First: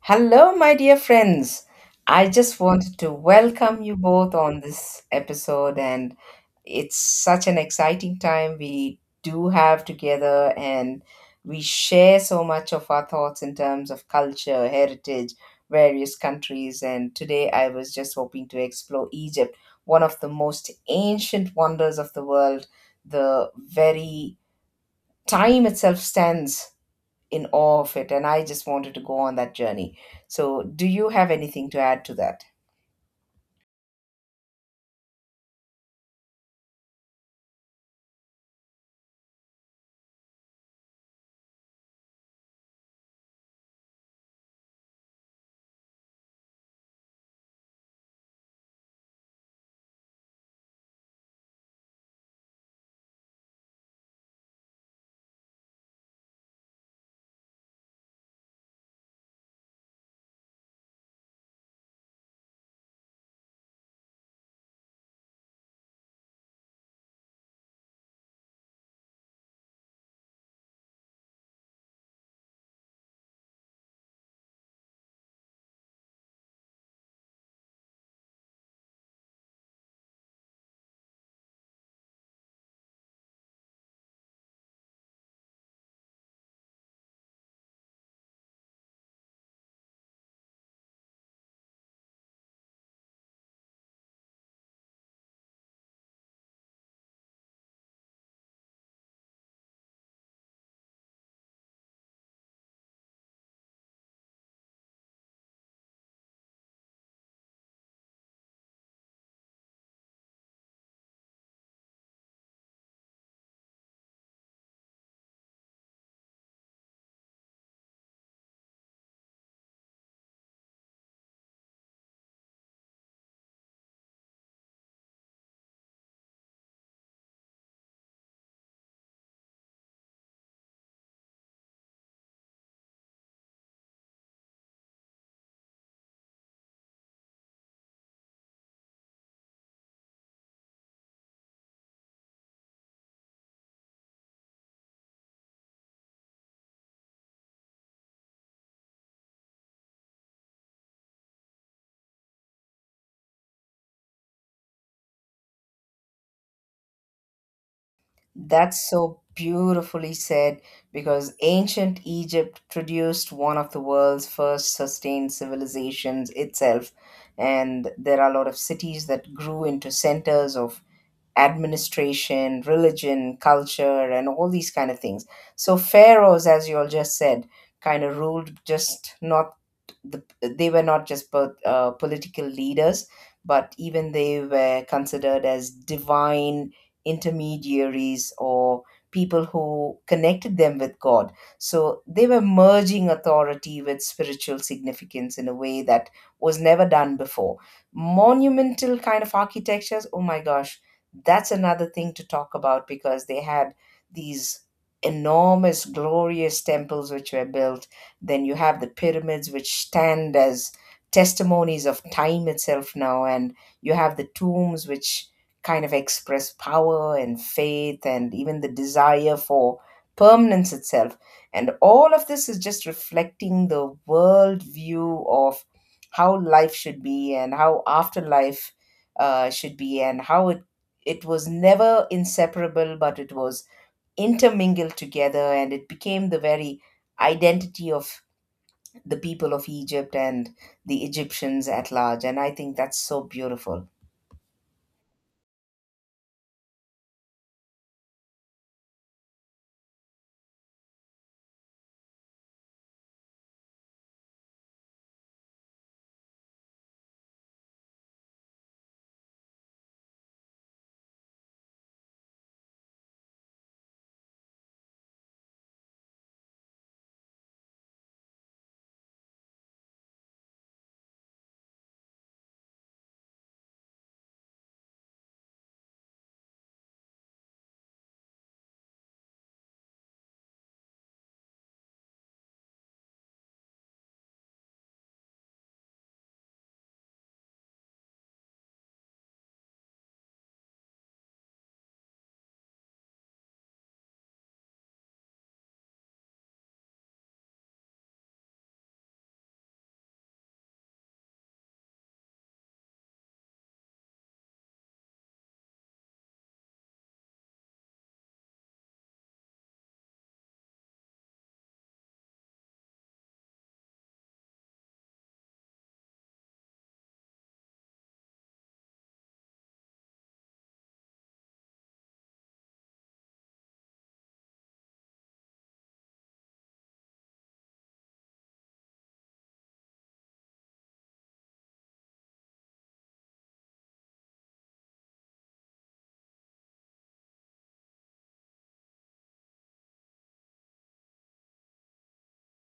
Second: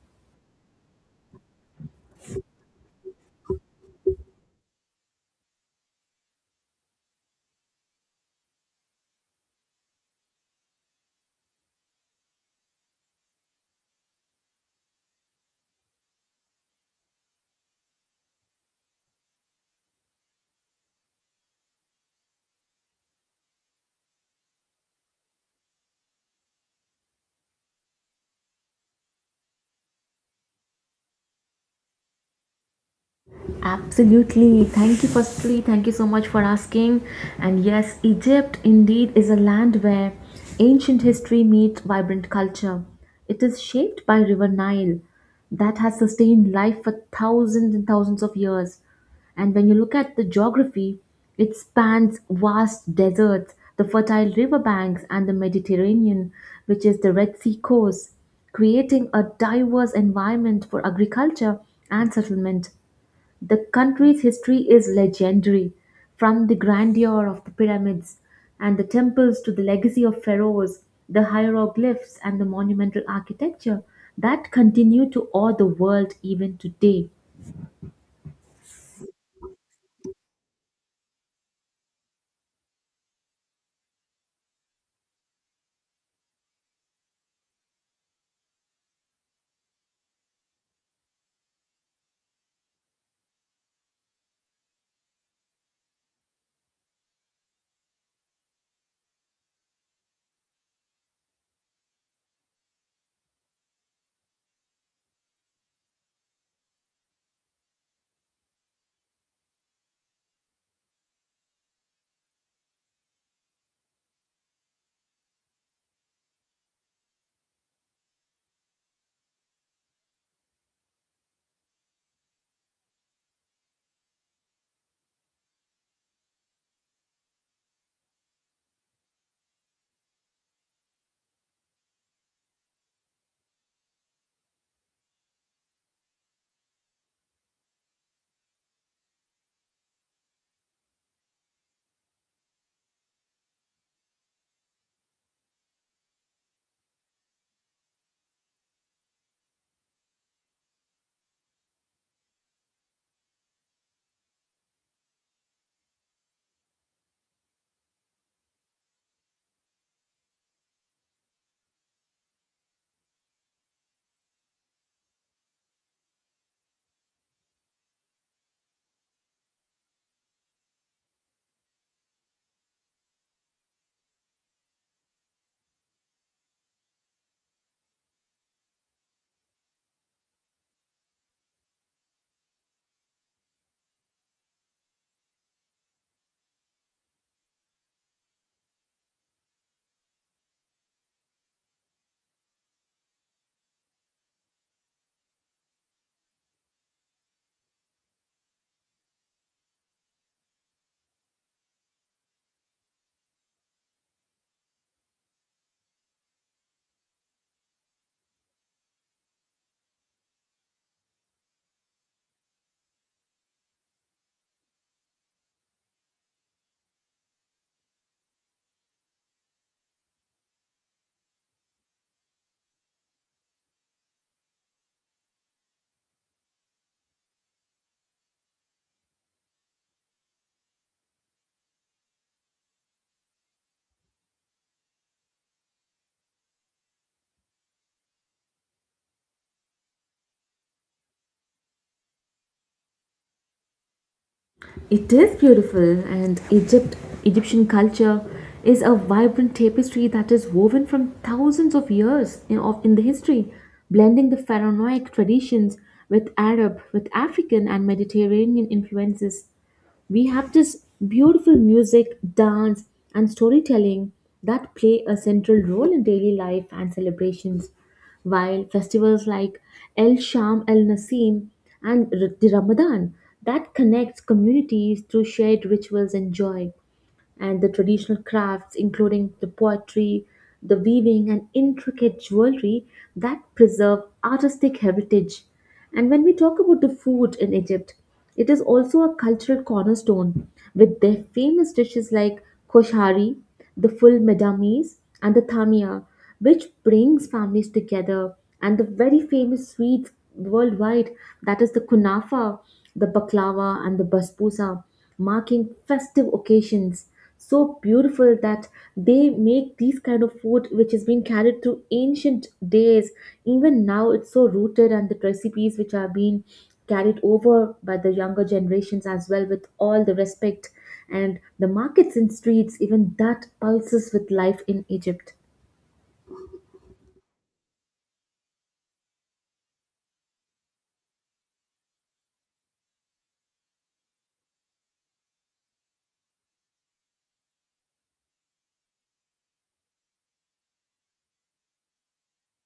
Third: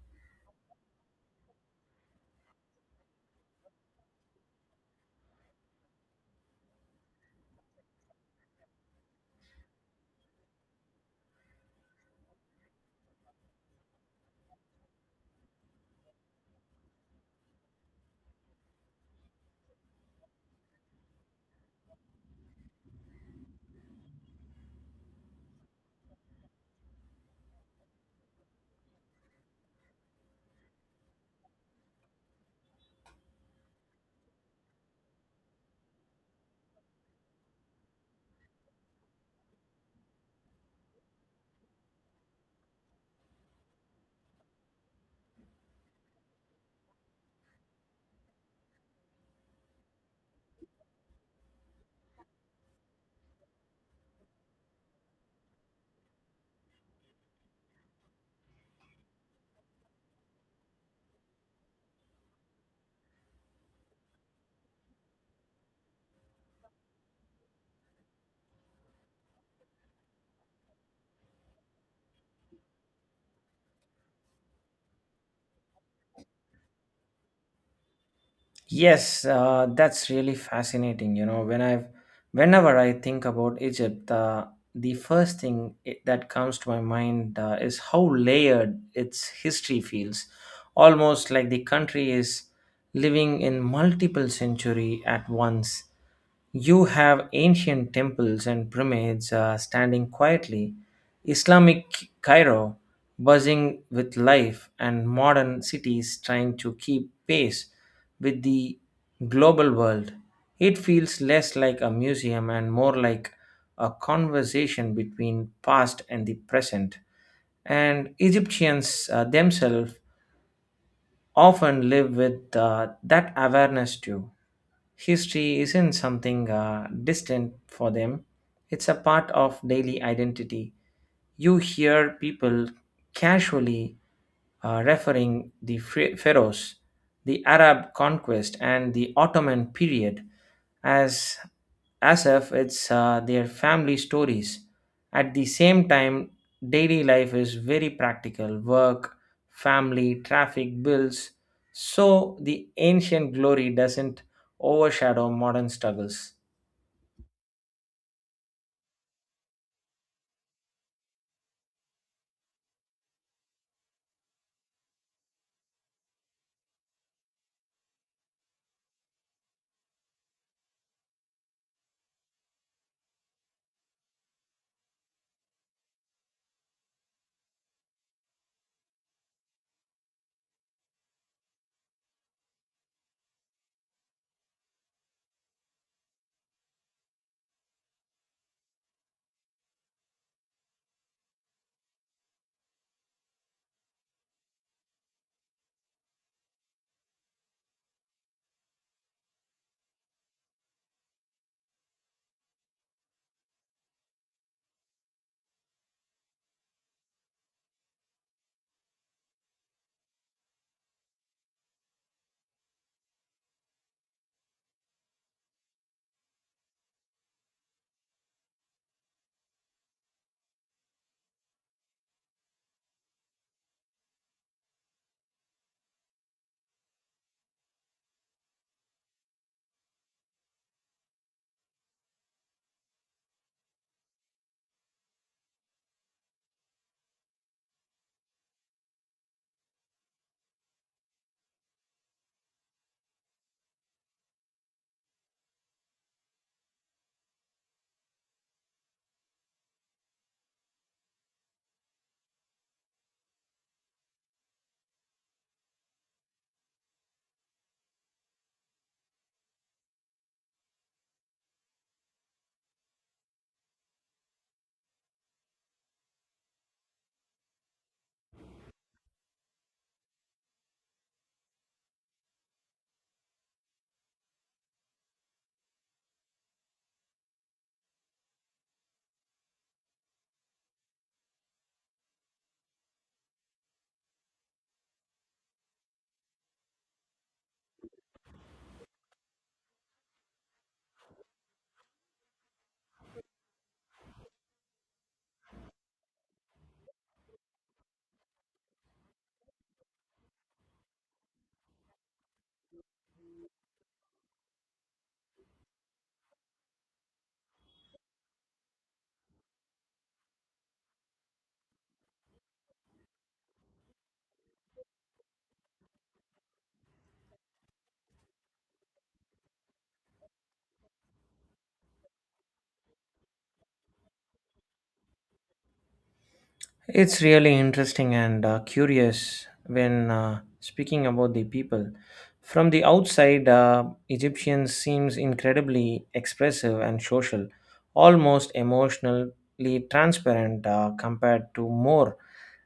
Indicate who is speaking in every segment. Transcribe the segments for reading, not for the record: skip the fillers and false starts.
Speaker 1: Hello, my dear friends. I just wanted to welcome you both on this episode, and it's such an exciting time we do have together, and we share so much of our thoughts in terms of culture, heritage, various countries. And today I was just hoping to explore Egypt, one of the most ancient wonders of the world. The very time itself stands in awe of it, and I just wanted to go on that journey. So do you have anything to add to that?
Speaker 2: Absolutely. Thank you, firstly. Thank you so much for asking. And yes, Egypt indeed is a land where ancient history meets vibrant culture. It is shaped by River Nile that has sustained life for thousands and thousands of years. And when you look at the geography, it spans vast deserts, the fertile riverbanks, and the Mediterranean, which is the Red Sea coast, creating a diverse environment for agriculture and settlement. The country's history is legendary, from the grandeur of the pyramids and the temples to the legacy of pharaohs, the hieroglyphs and the monumental architecture that continue to awe the world even today.
Speaker 3: Yes, that's really fascinating. Whenever I think about Egypt, the that comes to my mind is how layered its history feels, almost like the country is living in multiple century at once. You have ancient temples and pyramids standing quietly, Islamic Cairo, buzzing with life, and modern cities trying to keep pace with the global world. It feels less like a museum and more like a conversation between past and the present. And Egyptians themselves often live with that awareness too. History isn't something distant for them, it's a part of daily identity. You hear people casually referring the pharaohs, the Arab conquest, and the Ottoman period as as if it's their family stories. At the same time, daily life is very practical work, family, traffic, bills. So the ancient glory doesn't overshadow modern struggles.
Speaker 1: That's so beautifully said, because ancient Egypt produced one of the world's first sustained civilizations itself. And there are a lot of cities that grew into centers of administration, religion, culture, and all these kind of things. So pharaohs, as you all just said, kind of ruled just not they were not just political leaders, but even they were considered as divine intermediaries, or people who connected them with God. So they were merging authority with spiritual significance in a way that was never done before. Monumental kind of architectures, oh my gosh, that's another thing to talk about, because they had these enormous, glorious temples which were built. Then you have the pyramids which stand as testimonies of time itself now. And you have the tombs which kind of express power and faith and even the desire for permanence itself. And all of this is just reflecting the world view of how life should be and how afterlife should be, and how it was never inseparable, but it was intermingled together, and it became the very identity of the people of Egypt and the Egyptians at large. And I think that's so beautiful.
Speaker 2: It is beautiful, and Egypt, Egyptian culture is a vibrant tapestry that is woven from thousands of years in the history, blending the pharaonic traditions with Arab, with African and Mediterranean influences. We have this beautiful music, dance, and storytelling that play a central role in daily life and celebrations while festivals like El Sham El Nasim and the Ramadan that connects communities through shared rituals and joy and the traditional crafts, including the poetry, the weaving, and intricate jewelry that preserve artistic heritage. And when we talk about the food in Egypt, it is also a cultural cornerstone with their famous dishes like koshari, the full medames, and the thamia, which brings families together, and the very famous sweets worldwide that is the kunafa, the baklava, and the basbousa marking festive occasions so beautiful that they make these kind of food which has been carried through ancient days even now it's so rooted and the recipes which are being carried over by the younger generations as well with all the respect and the markets and streets even that pulses with life in Egypt.
Speaker 3: It's really interesting and curious when speaking about the people. From the outside, Egyptians seems incredibly expressive and social, almost emotionally transparent compared to more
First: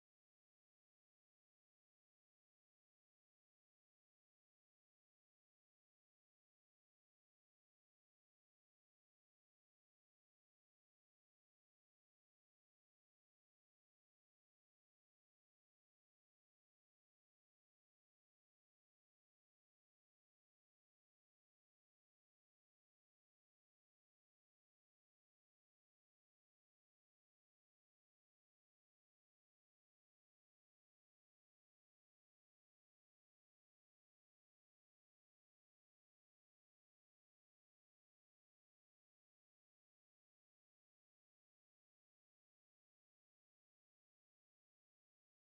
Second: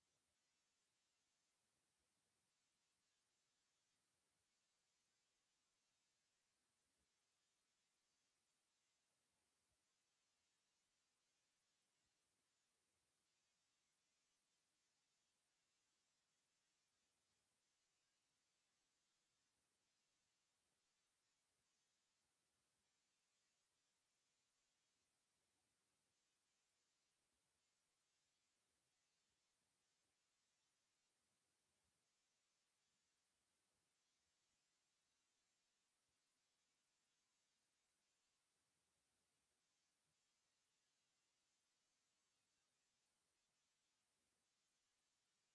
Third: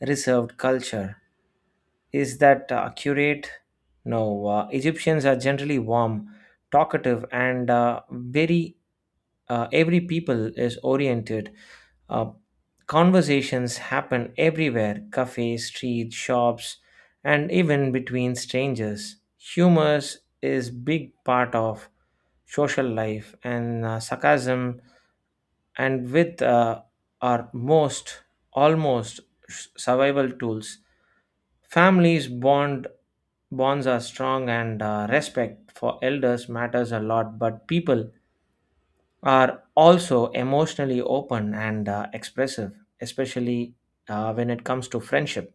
Speaker 3: reserved culture. Is that accurate? No. Egyptians are generally warm, talkative, and very every people is oriented. Uh, Conversations happen everywhere cafes, streets, shops, and even between strangers. Humor is big part of social life, and sarcasm and with are most almost survival tools. Families bond Bonds are strong and respect for elders matters a lot, but people are also emotionally open and expressive, especially when it comes to friendship.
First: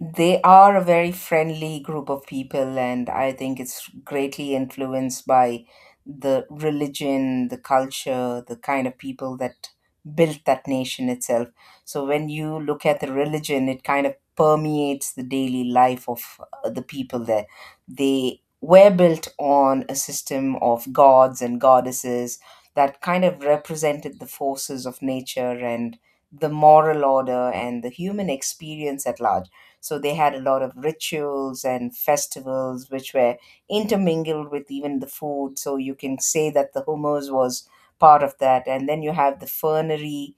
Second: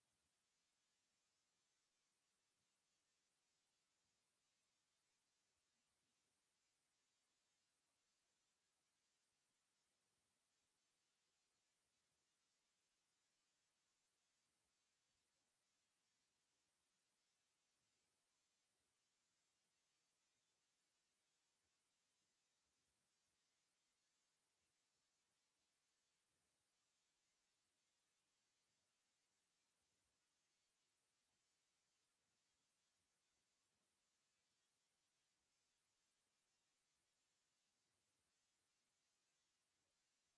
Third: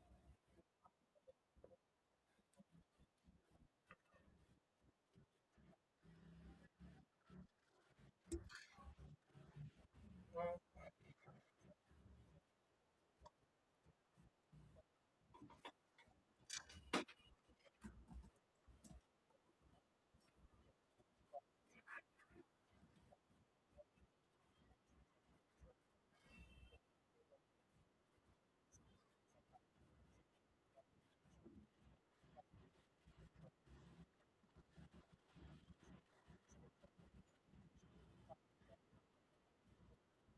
Speaker 1: They are a very friendly group of people, and I think it's greatly influenced by the religion, the culture, the kind of people that built that nation itself. So when you look at the religion, it kind of permeates the daily life of the people there. They were built on a system of gods and goddesses that kind of represented the forces of nature and the moral order and the human experience at large. So they had a lot of rituals and festivals which were intermingled with even the food. So you can say that the hummus was part of that. And then you have the fernery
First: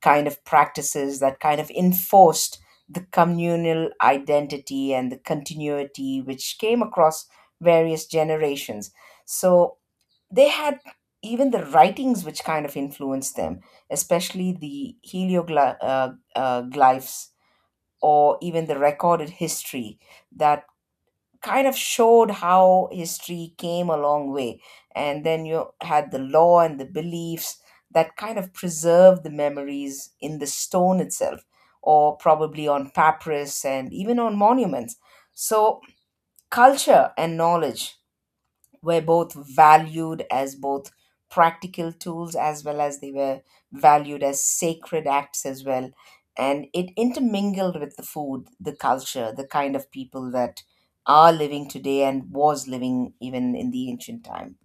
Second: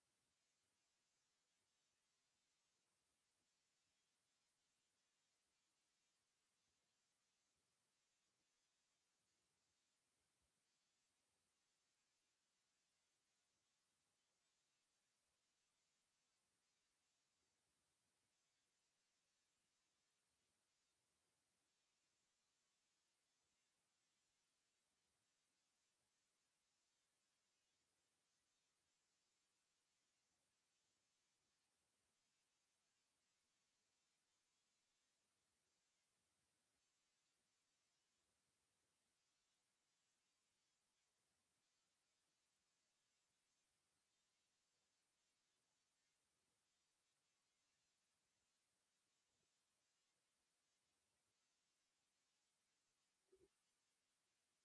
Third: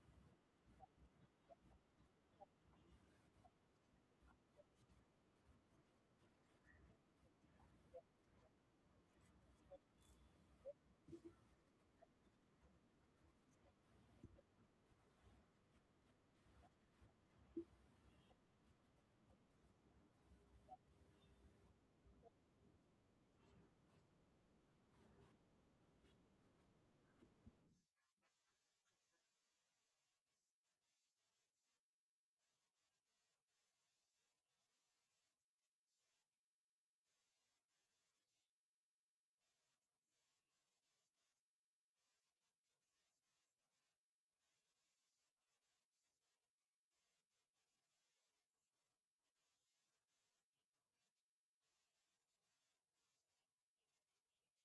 Speaker 1: kind of practices that kind of enforced the communal identity and the continuity which came across various generations. So they had even the writings which kind of influenced them, especially the helioglyphs glyphs, or even the recorded history that kind of showed how history came a long way. And then you had the law and the beliefs that kind of preserved the memories in the stone itself, or probably on papyrus and even on monuments. So, culture and knowledge were both valued as both practical tools as well as they were valued as sacred acts as well, and it intermingled with the food, the culture, the kind of people that are living today and was living even in the ancient times.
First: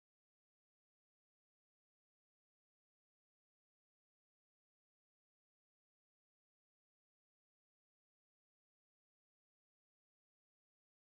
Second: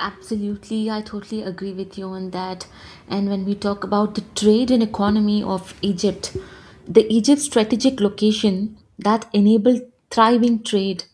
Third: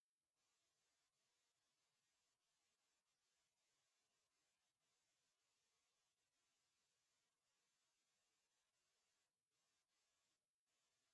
Speaker 2: Absolutely, I totally agree with you on that. And when we talk about the trade and economy of Egypt, the Egypt's strategic location that enabled thriving trade,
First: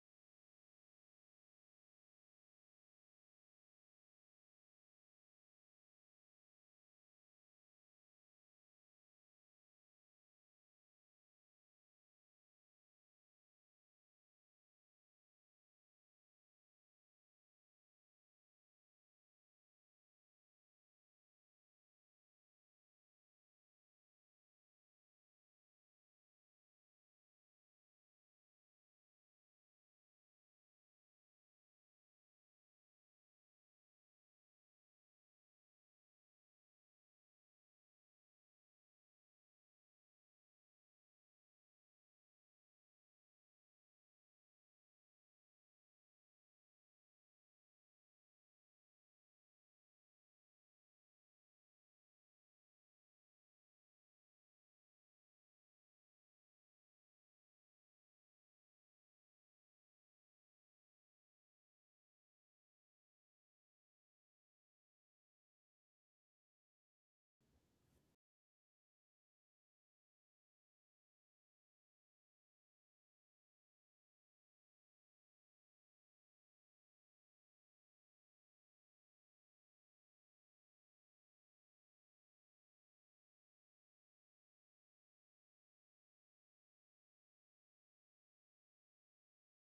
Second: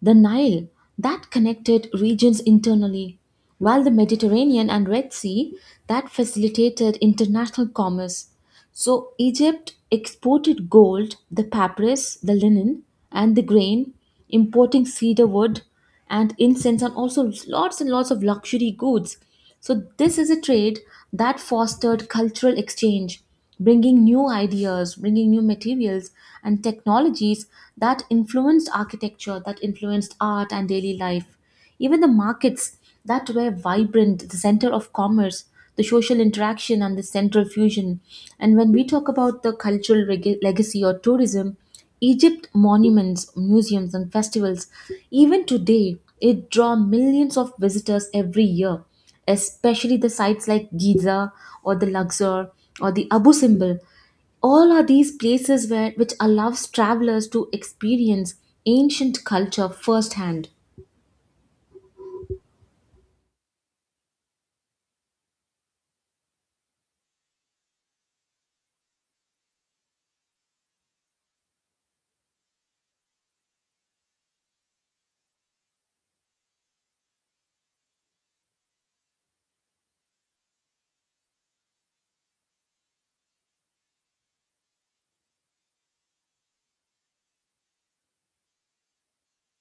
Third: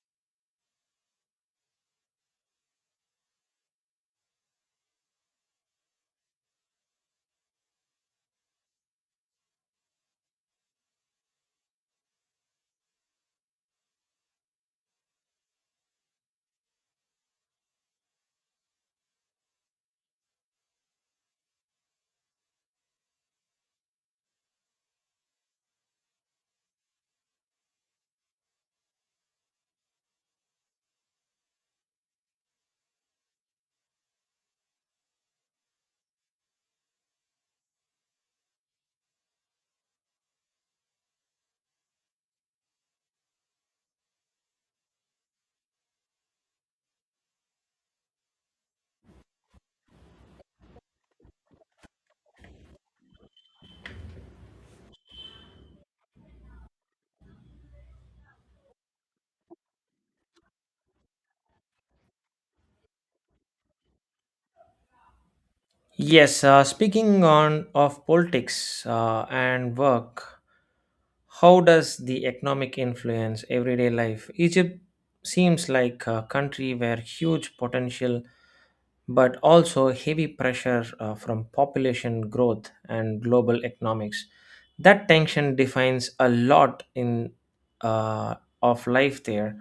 Speaker 2: the Nile that connected regions internally, while the Mediterranean and Red Sea that facilitated international commerce. So Egypt exported gold, the papyrus, the linen, and the grain, importing cedar wood and incense and also lots and lots of luxury goods. So this is a trade that fostered cultural exchange, bringing new ideas, bringing new materials and technologies that influenced architecture, that influenced art and daily life. Even the markets that were vibrant, the center of commerce, the social interaction, and the central fusion. And when we talk about the cultural legacy or tourism, Egypt monuments, museums, and festivals, even today, it draw millions of visitors every year, especially the sites like Giza or the Luxor or the Abu Simbel all are these places where which allows travelers to experience ancient culture firsthand.
Speaker 3: Yes, speaking on of politics and work, how does the economic influence everyday life? Egypt seems like a country where huge potential but also heavy pressure from population growth and global economics. That tension defines a lot in uh, of life there.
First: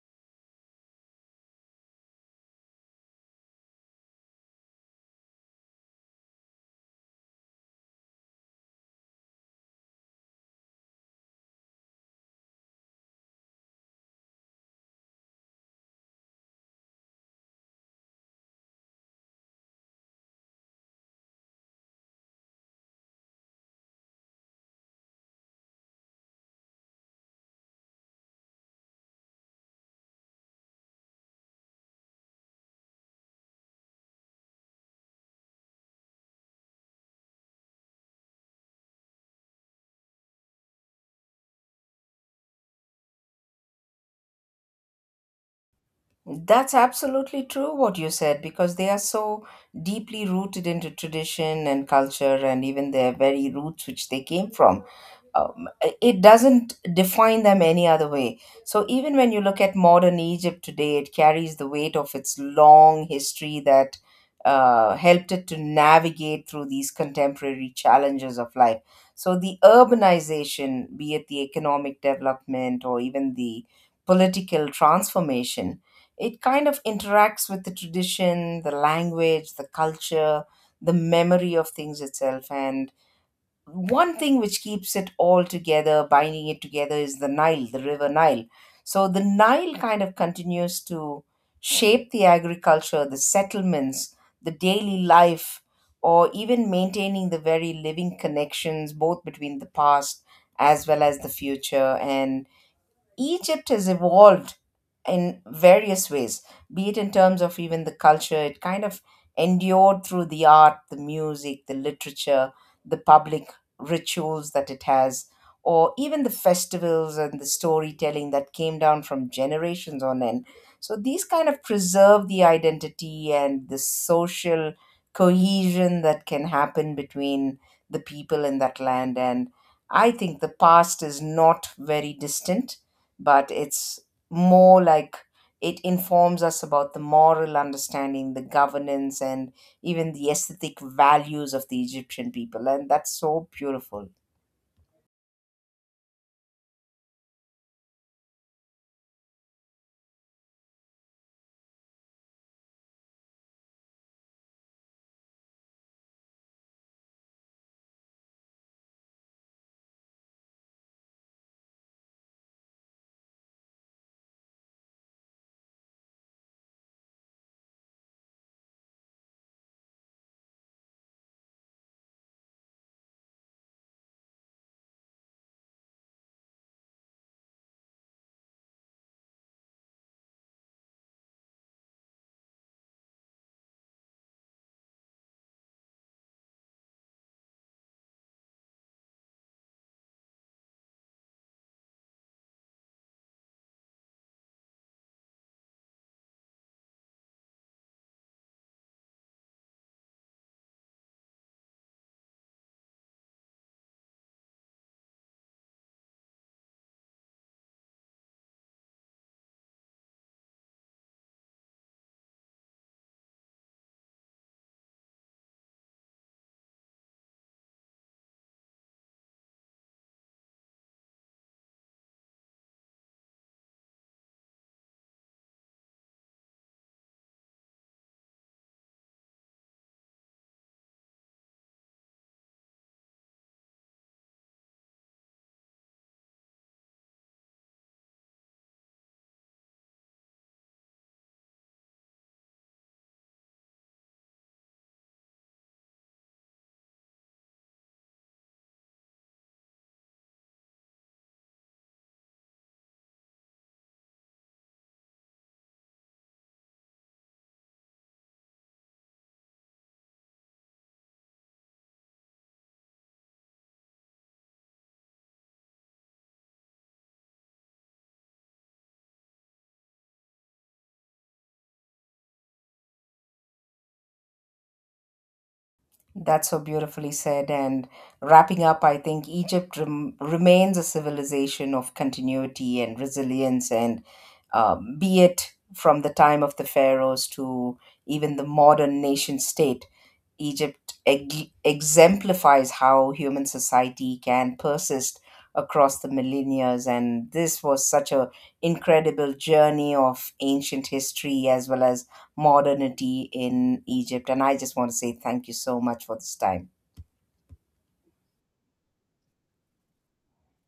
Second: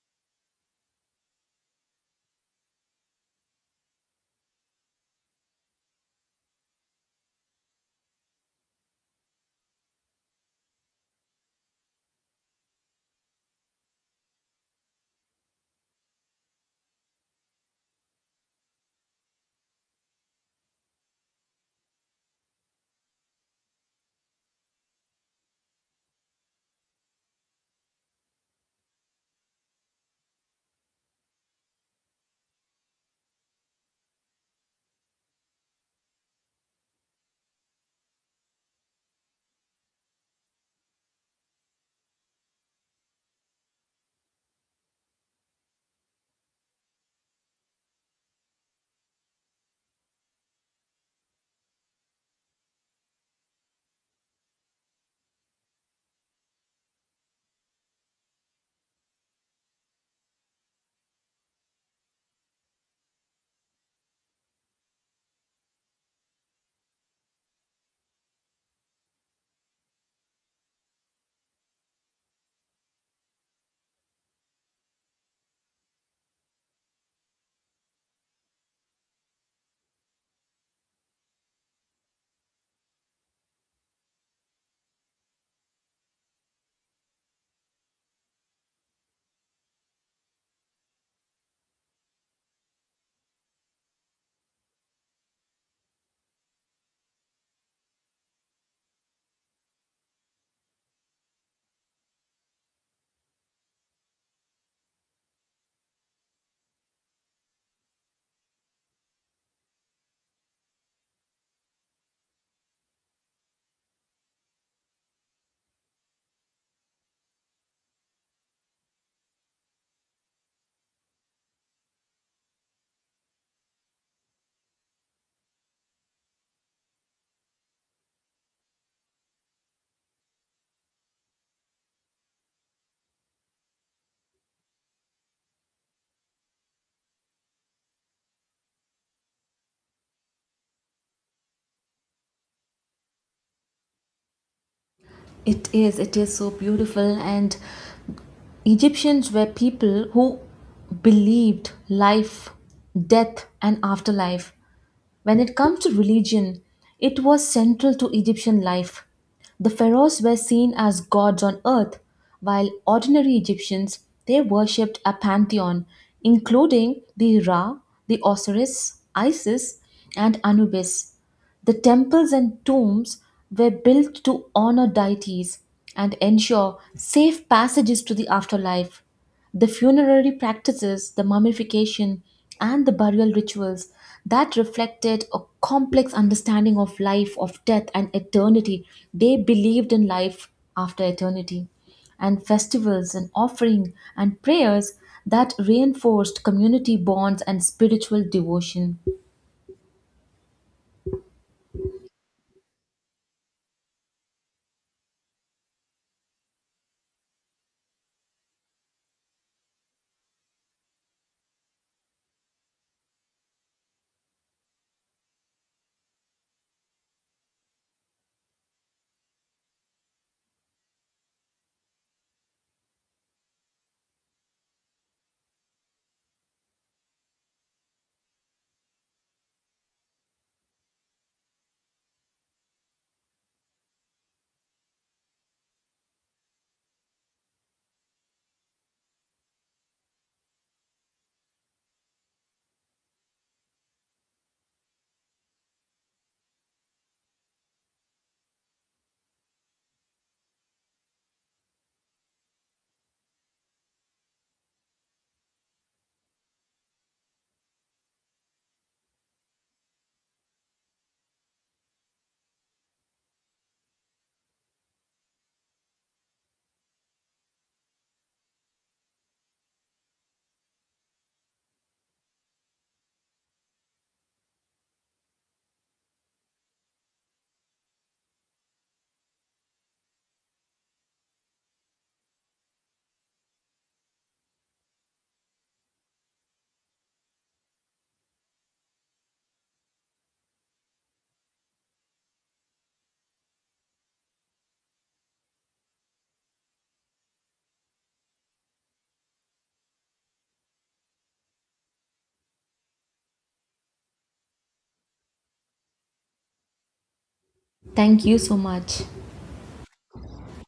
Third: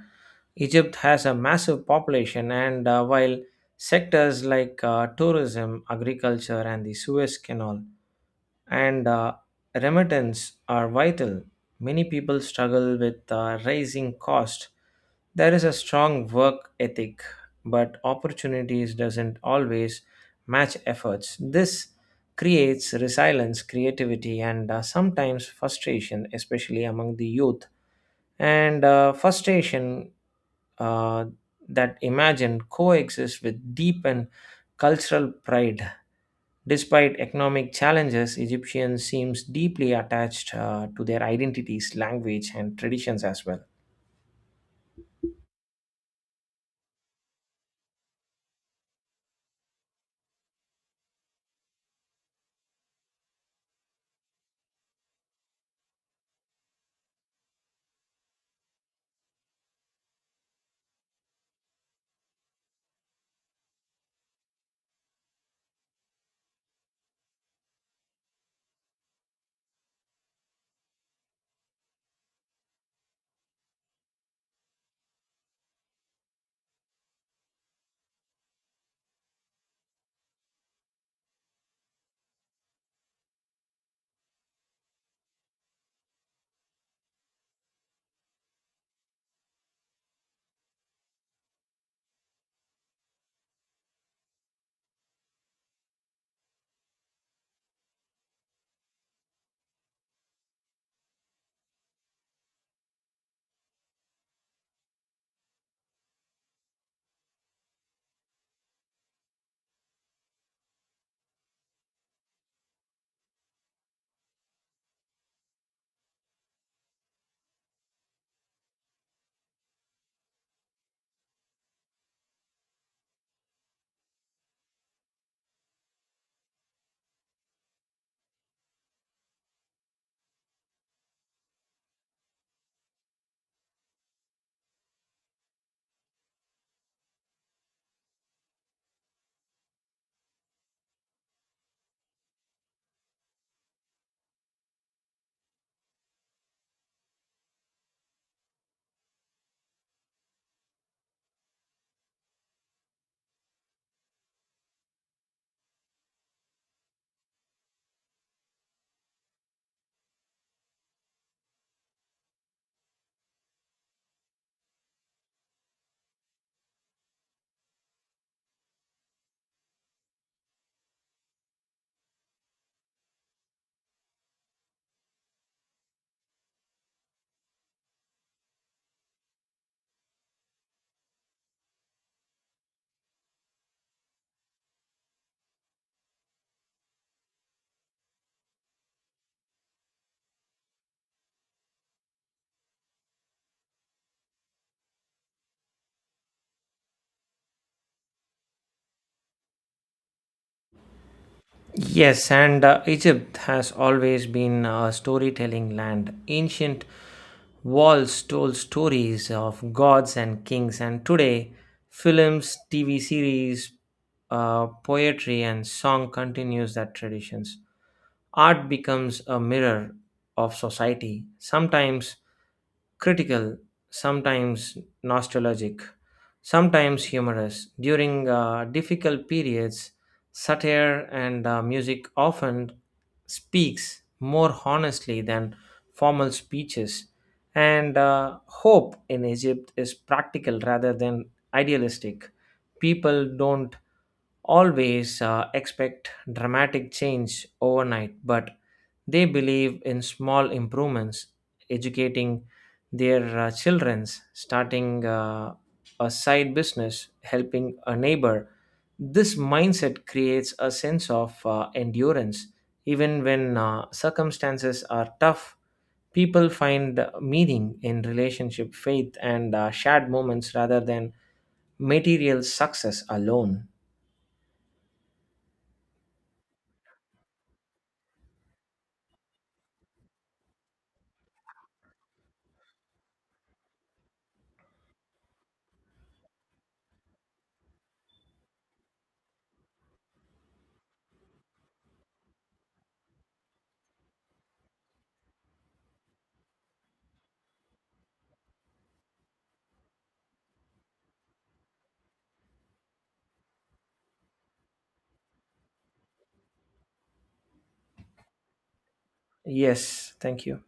Speaker 3: Egypt has a massive population, and while sectors like tourism, agriculture, and the Suez Canal and remittance are vital. Many people struggle with rising cost. There is a strong work ethic but opportunities doesn't always match efforts. This creates resilience, creativity, and sometimes frustration, especially among the youth. And frustration uh, that imagine coexist with deep and cultural pride. Despite economic challenges, Egyptians seems deeply attached to their identities, language, and traditions as well.
Speaker 1: That's absolutely true what you said, because they are so deeply rooted into tradition and culture and even their very roots which they came from. Um, it doesn't define them any other way. So even when you look at modern Egypt today, it carries the weight of its long history that helped it to navigate through these contemporary challenges of life. So the urbanization, be it the economic development or even the political transformation, it kind of interacts with the tradition, the language, the culture, the memory of things itself. And one thing which keeps it all together, binding it together, is the Nile, the river Nile. So the Nile kind of continues to shape the agriculture, the settlements, the daily life, or even maintaining the very living connections both between the past as well as the future. And Egypt has evolved in various ways, be it in terms of even the culture. It kind of endured through the art, the music, the literature, the public rituals that it has, or even the festivals and the storytelling that came down from generations on end. So these kind of preserve the identity and the social cohesion that can happen between the people in that land. And I think the past is not very distant, but it's more like it informs us about the moral understanding, the governance, and even the aesthetic values of the Egyptian people. And that's so beautiful.
Speaker 2: It is so beautiful. And Egyptians were people who believed life, death, and afterlife. When it comes to religion, it was central to Egyptian life. The pharaohs were seen as gods on earth, while ordinary Egyptians they worshipped a pantheon including the Ra, the Osiris, Isis, and Anubis. The temples and tombs were built to honor deities and ensure safe passages to the afterlife. The funerary practices, the mummification, and the burial rituals that reflected a complex understanding of life, of death, and eternity. They believed in life after eternity, and festivals, and offering, and prayers that reinforced community bonds and spiritual devotion.
Speaker 3: Yes, and Egypt has always been a storytelling land. Ancient walls told stories of gods and kings, and today, films, TV series, poetry, and song continues that traditions. Art becomes a mirror of society, sometimes critical, sometimes nostalgic, sometimes humorous. During difficult periods, satire and music often speaks more honestly than formal speeches. And hope in Egypt is practical rather than idealistic. People don't always expect dramatic change overnight, but they believe in small improvements, educating their children, starting a side business, helping a neighbor. This mindset creates a sense of endurance. Even when circumstances are tough, people find meaning in relationship, faith, and shared moments rather than material success alone.
Speaker 1: That's so beautifully said. And wrapping up, I think Egypt remains a civilization of continuity and resilience, and be it from the time of the pharaohs to even the modern nation state, Egypt exemplifies how human society can persist across the millennia, and this was such a incredible journey of ancient history as well as modernity in Egypt, and I just want to say thank you so much for this time.
Speaker 2: Thank you so much.
Speaker 3: Yes, thank you.